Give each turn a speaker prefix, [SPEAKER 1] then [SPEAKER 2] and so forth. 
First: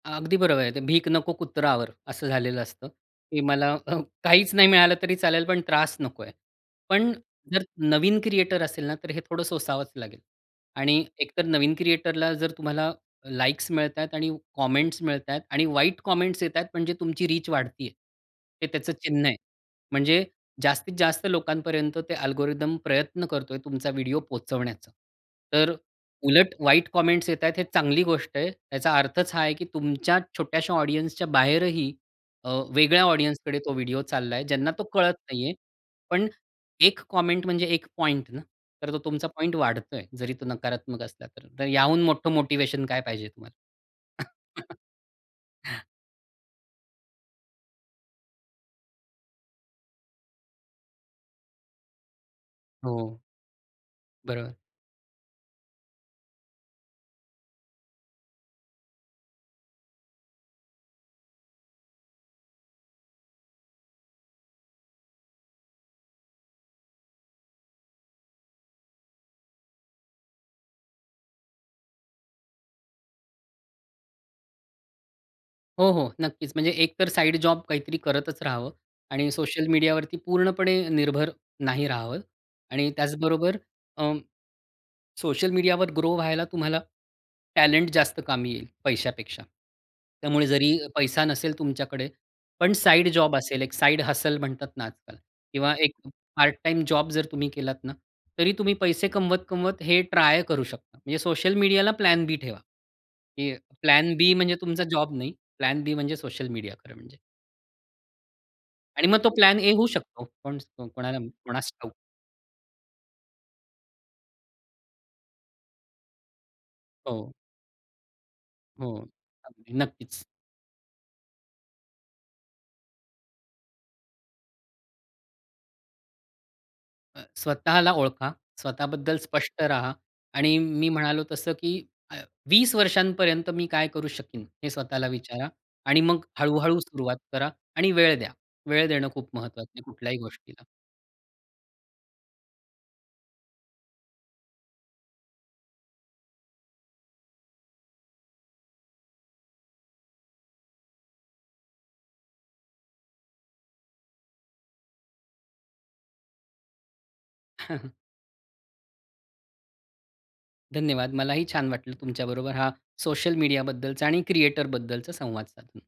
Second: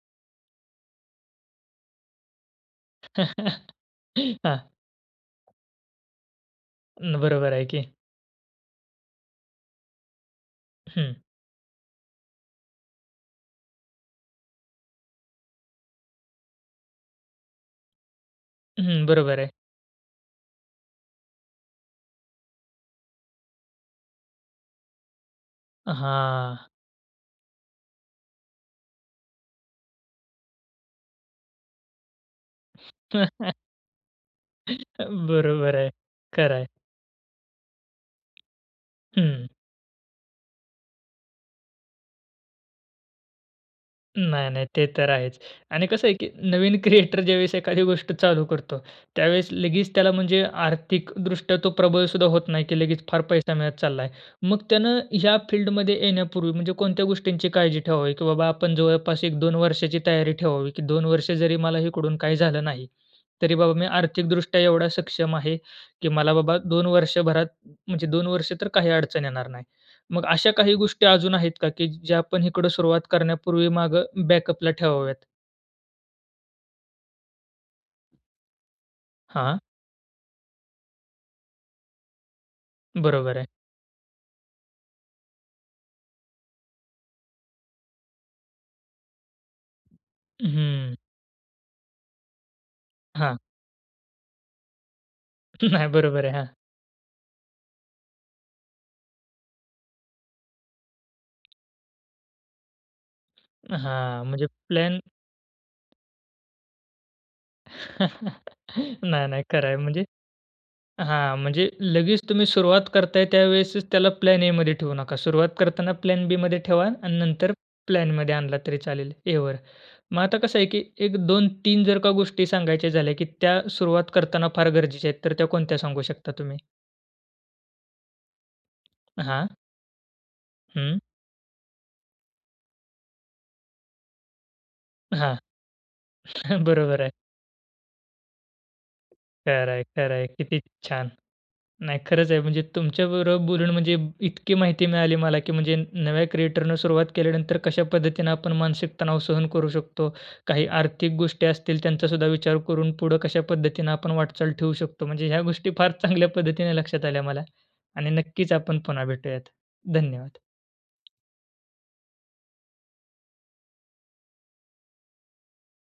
[SPEAKER 1] अगदी बरोबर आहे, ते 'भीक नको कुत्रा आवर' असं झालेलं असतं, की मला काहीच नाही
[SPEAKER 2] हां.
[SPEAKER 1] मिळालं तरी चालेल, पण त्रास नकोय. पण
[SPEAKER 2] उम्म, बरोबर
[SPEAKER 1] जर
[SPEAKER 2] आहे की.
[SPEAKER 1] नवीन क्रिएटर असेल ना, तर हे थोडं सोसावंच लागेल. आणि
[SPEAKER 2] हं.
[SPEAKER 1] एकतर, नवीन क्रिएटरला जर तुम्हाला लाईक्स मिळत आहेत आणि कॉमेंट्स मिळत आहेत आणि वाईट कॉमेंट्स येत आहेत, म्हणजे तुमची रीच वाढत आहे. हे त्याचं
[SPEAKER 2] हं.
[SPEAKER 1] चिन्ह आहे.
[SPEAKER 2] बरोबर आहे.
[SPEAKER 1] म्हणजे जास्तीत जास्त लोकांपर्यंत ते अल्गोरिदम प्रयत्न करतोय, तुमचा व्हिडिओ पोहोचवण्याचा. तर उलट,
[SPEAKER 2] हां.
[SPEAKER 1] वाईट कॉमेंट्स येत आहेत, हे चांगली गोष्ट आहे. याचा अर्थच हा आहे, की तुमच्या छोट्याश्या ऑडियन्सच्या बाहेरही अ, वेगळ्या ऑडियन्सकडे तो व्हिडिओ चालला आहे, ज्यांना तो कळत नाही आहे.
[SPEAKER 2] बरोबर आहे.
[SPEAKER 1] पण
[SPEAKER 2] खरं आहे.
[SPEAKER 1] 1 कॉमेंट, म्हणजे 1 पॉइंट ना, तर तो तुमचा
[SPEAKER 2] हं.
[SPEAKER 1] पॉइंट वाढतोय. जरी तो नकारात्मक असला तर. तर याहून मोठं मोटिव्हेशन काय पाहिजे तुम्हाला?
[SPEAKER 2] नाही, नाही. ते तर आहेच. आणि कसं आहे, की नवीन क्रिएटर, ज्यावेळेस एखादी गोष्ट चालू करतो, त्यावेळेस लगेच त्याला, म्हणजे आर्थिक दृष्ट्या तो प्रबळसुद्धा होत नाही, की लगेच
[SPEAKER 1] हो.
[SPEAKER 2] फार पैसा मिळत चालला आहे.
[SPEAKER 1] बरोबर.
[SPEAKER 2] मग त्यानं ह्या फील्डमध्ये येण्यापूर्वी, म्हणजे कोणत्या गोष्टींची काळजी ठेवावी, की बाबा आपण जवळपास 1-2 वर्षाची तयारी ठेवावी, की "2 वर्ष जरी मला इकडून काही झालं नाही, तरी बाबा मी आर्थिकदृष्ट्या एवढा सक्षम आहे, की मला बाबा 2 वर्षभरात म्हणजे 2 वर्ष तर काही अडचण येणार नाही." मग अशा काही गोष्टी अजून आहेत का, की ज्या आपण इकडं सुरुवात करण्यापूर्वी मागे बॅकअपला ठेवाव्यात?
[SPEAKER 1] हो, हो, नक्कीच, म्हणजे एकतर साइड जॉब काहीतरी करतच राहावं आणि
[SPEAKER 2] हां.
[SPEAKER 1] सोशल मीडियावरती पूर्णपणे निर्भर नाही राहावं. आणि
[SPEAKER 2] बरोबर आहे.
[SPEAKER 1] त्याचबरोबर, अं, सोशल मीडियावर ग्रो व्हायला तुम्हाला टॅलेंट जास्त कामी येईल, पैशापेक्षा. त्यामुळे जरी
[SPEAKER 2] हम्म.
[SPEAKER 1] पैसा नसेल तुमच्याकडे, पण साइड जॉब
[SPEAKER 2] हां.
[SPEAKER 1] असेल, एक साइड हसल म्हणतात ना आजकाल किंवा
[SPEAKER 2] नाही,
[SPEAKER 1] एक
[SPEAKER 2] बरोबर आहे. हां.
[SPEAKER 1] पार्ट टाईम जॉब जर तुम्ही केलात ना, तरी तुम्ही पैसे कमवत-कमवत हे ट्राय करू शकता. म्हणजे सोशल मीडियाला प्लॅन-बी ठेवा. की
[SPEAKER 2] अ, हां.
[SPEAKER 1] प्लॅन-बी
[SPEAKER 2] म्हणजे
[SPEAKER 1] म्हणजे तुमचा
[SPEAKER 2] प्लॅन
[SPEAKER 1] जॉब नाही. प्लॅन-बी म्हणजे सोशल मीडिया खरं म्हणजे. आणि मग
[SPEAKER 2] नाही,
[SPEAKER 1] तो
[SPEAKER 2] नाही, खरं
[SPEAKER 1] प्लॅन-ए
[SPEAKER 2] आहे,
[SPEAKER 1] होऊ
[SPEAKER 2] म्हणजे
[SPEAKER 1] शकतो. कोण स्तो कोणाला माहित,
[SPEAKER 2] हां, म्हणजे
[SPEAKER 1] कोणास ठाऊक?
[SPEAKER 2] लगेच तुम्ही सुरुवात करताय, त्यावेळेसच त्याला प्लॅन-एमध्ये ठेवू नका, सुरुवात करताना प्लॅन-बीमध्ये ठेवा आणि
[SPEAKER 1] हो.
[SPEAKER 2] नंतर प्लॅनमध्ये आणला तरी
[SPEAKER 1] हो.
[SPEAKER 2] चालेल, एवर. मग
[SPEAKER 1] नक्कीच.
[SPEAKER 2] आता कसं आहे की एक 2-3 जर का गोष्टी सांगायच्या झाल्या, की त्या सुरुवात करताना फार गरजेच्या आहेत, तर त्या कोणत्या सांगू शकता तुम्ही?
[SPEAKER 1] अ, स्वतःला ओळखा. स्वतःबद्दल
[SPEAKER 2] हां.
[SPEAKER 1] स्पष्ट राहा. आणि मी
[SPEAKER 2] हं.
[SPEAKER 1] म्हणालो तसं, की अ, "20 वर्षांपर्यंत मी काय करू शकीन?", हे स्वतःला
[SPEAKER 2] हां.
[SPEAKER 1] विचारा. आणि मग हळूहळू
[SPEAKER 2] बरोबर आहे.
[SPEAKER 1] सुरुवात करा आणि वेळ द्या. वेळ देणं खूप महत्त्वाचं
[SPEAKER 2] खरं
[SPEAKER 1] आहे,
[SPEAKER 2] आहे, खरं
[SPEAKER 1] कुठल्याही
[SPEAKER 2] आहे. किती
[SPEAKER 1] गोष्टीला.
[SPEAKER 2] छान. नाही, खरंच आहे, म्हणजे तुमच्या बरोबर बोलून, म्हणजे इतकी माहिती मिळाली मला, की म्हणजे नव्या क्रिएटरने सुरुवात केल्यानंतर कशा पद्धतीनं आपण मानसिक तणाव सहन करू शकतो. काही आर्थिक गोष्टी असतील, त्यांचा सुद्धा विचार करून पुढं कशा पद्धतीनं आपण वाटचाल ठेवू शकतो. म्हणजे ह्या गोष्टी फार चांगल्या पद्धतीने लक्षात आल्या मला. आणि नक्कीच आपण पुन्हा भेटूयात. धन्यवाद.
[SPEAKER 1] धन्यवाद. मलाही छान वाटलं, तुमच्याबरोबर हा सोशल मीडियाबद्दलचा आणि क्रिएटरबद्दलचा संवाद साधून.